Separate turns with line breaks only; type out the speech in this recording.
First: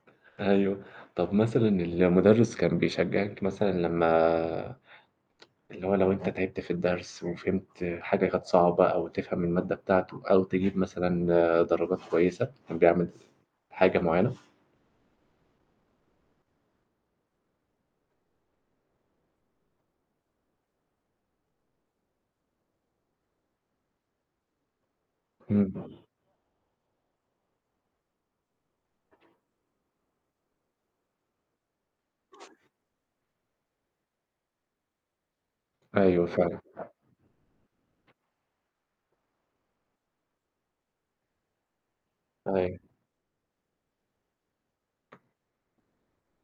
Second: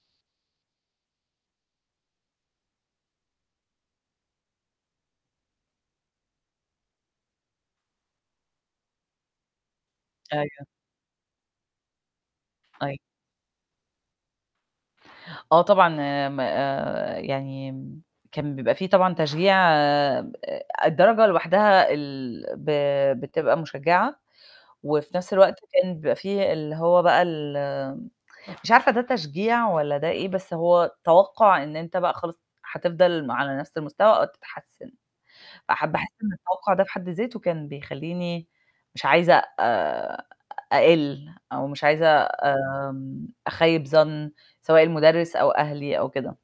أيوه، طب مثلًا المُدرّس كان بيشجعِك، مثلًا لمّا اللي هو لو أنت تعبت في الدرس، وفهمت حاجة كانت صعبة، أو تفهم المادة بتاعته، أو
أيوه.
تجيب مثلًا درجات كويسة، كان
أيوه.
بيعمل حاجة معيّنة؟
آه، طبعًا آآ م آآ يعني كان بيبقى في طبعًا تشجيع، آآ الدرجة لوحدها ال ب بتبقى مُشجِعة، وفي نفس الوقت كان
امم.
بيبقى في اللي هو بقى ال مش عارفة ده تشجيع والَّا ده إيه؟ بس هو توقُع إن أنت بقى خلاص هتفضل على نفس المستوى، أو تتحسن. فحابة أحس
أيوه،
إن
فعلًا.
التوقُع ده في حد ذاته كان بيخلّيني مش عايزة آآ أقِّل، أو مش عايزة
أيوه.
آمم أخيِّب ظن، سواء المُدرّس، أو أهلي، أو كده.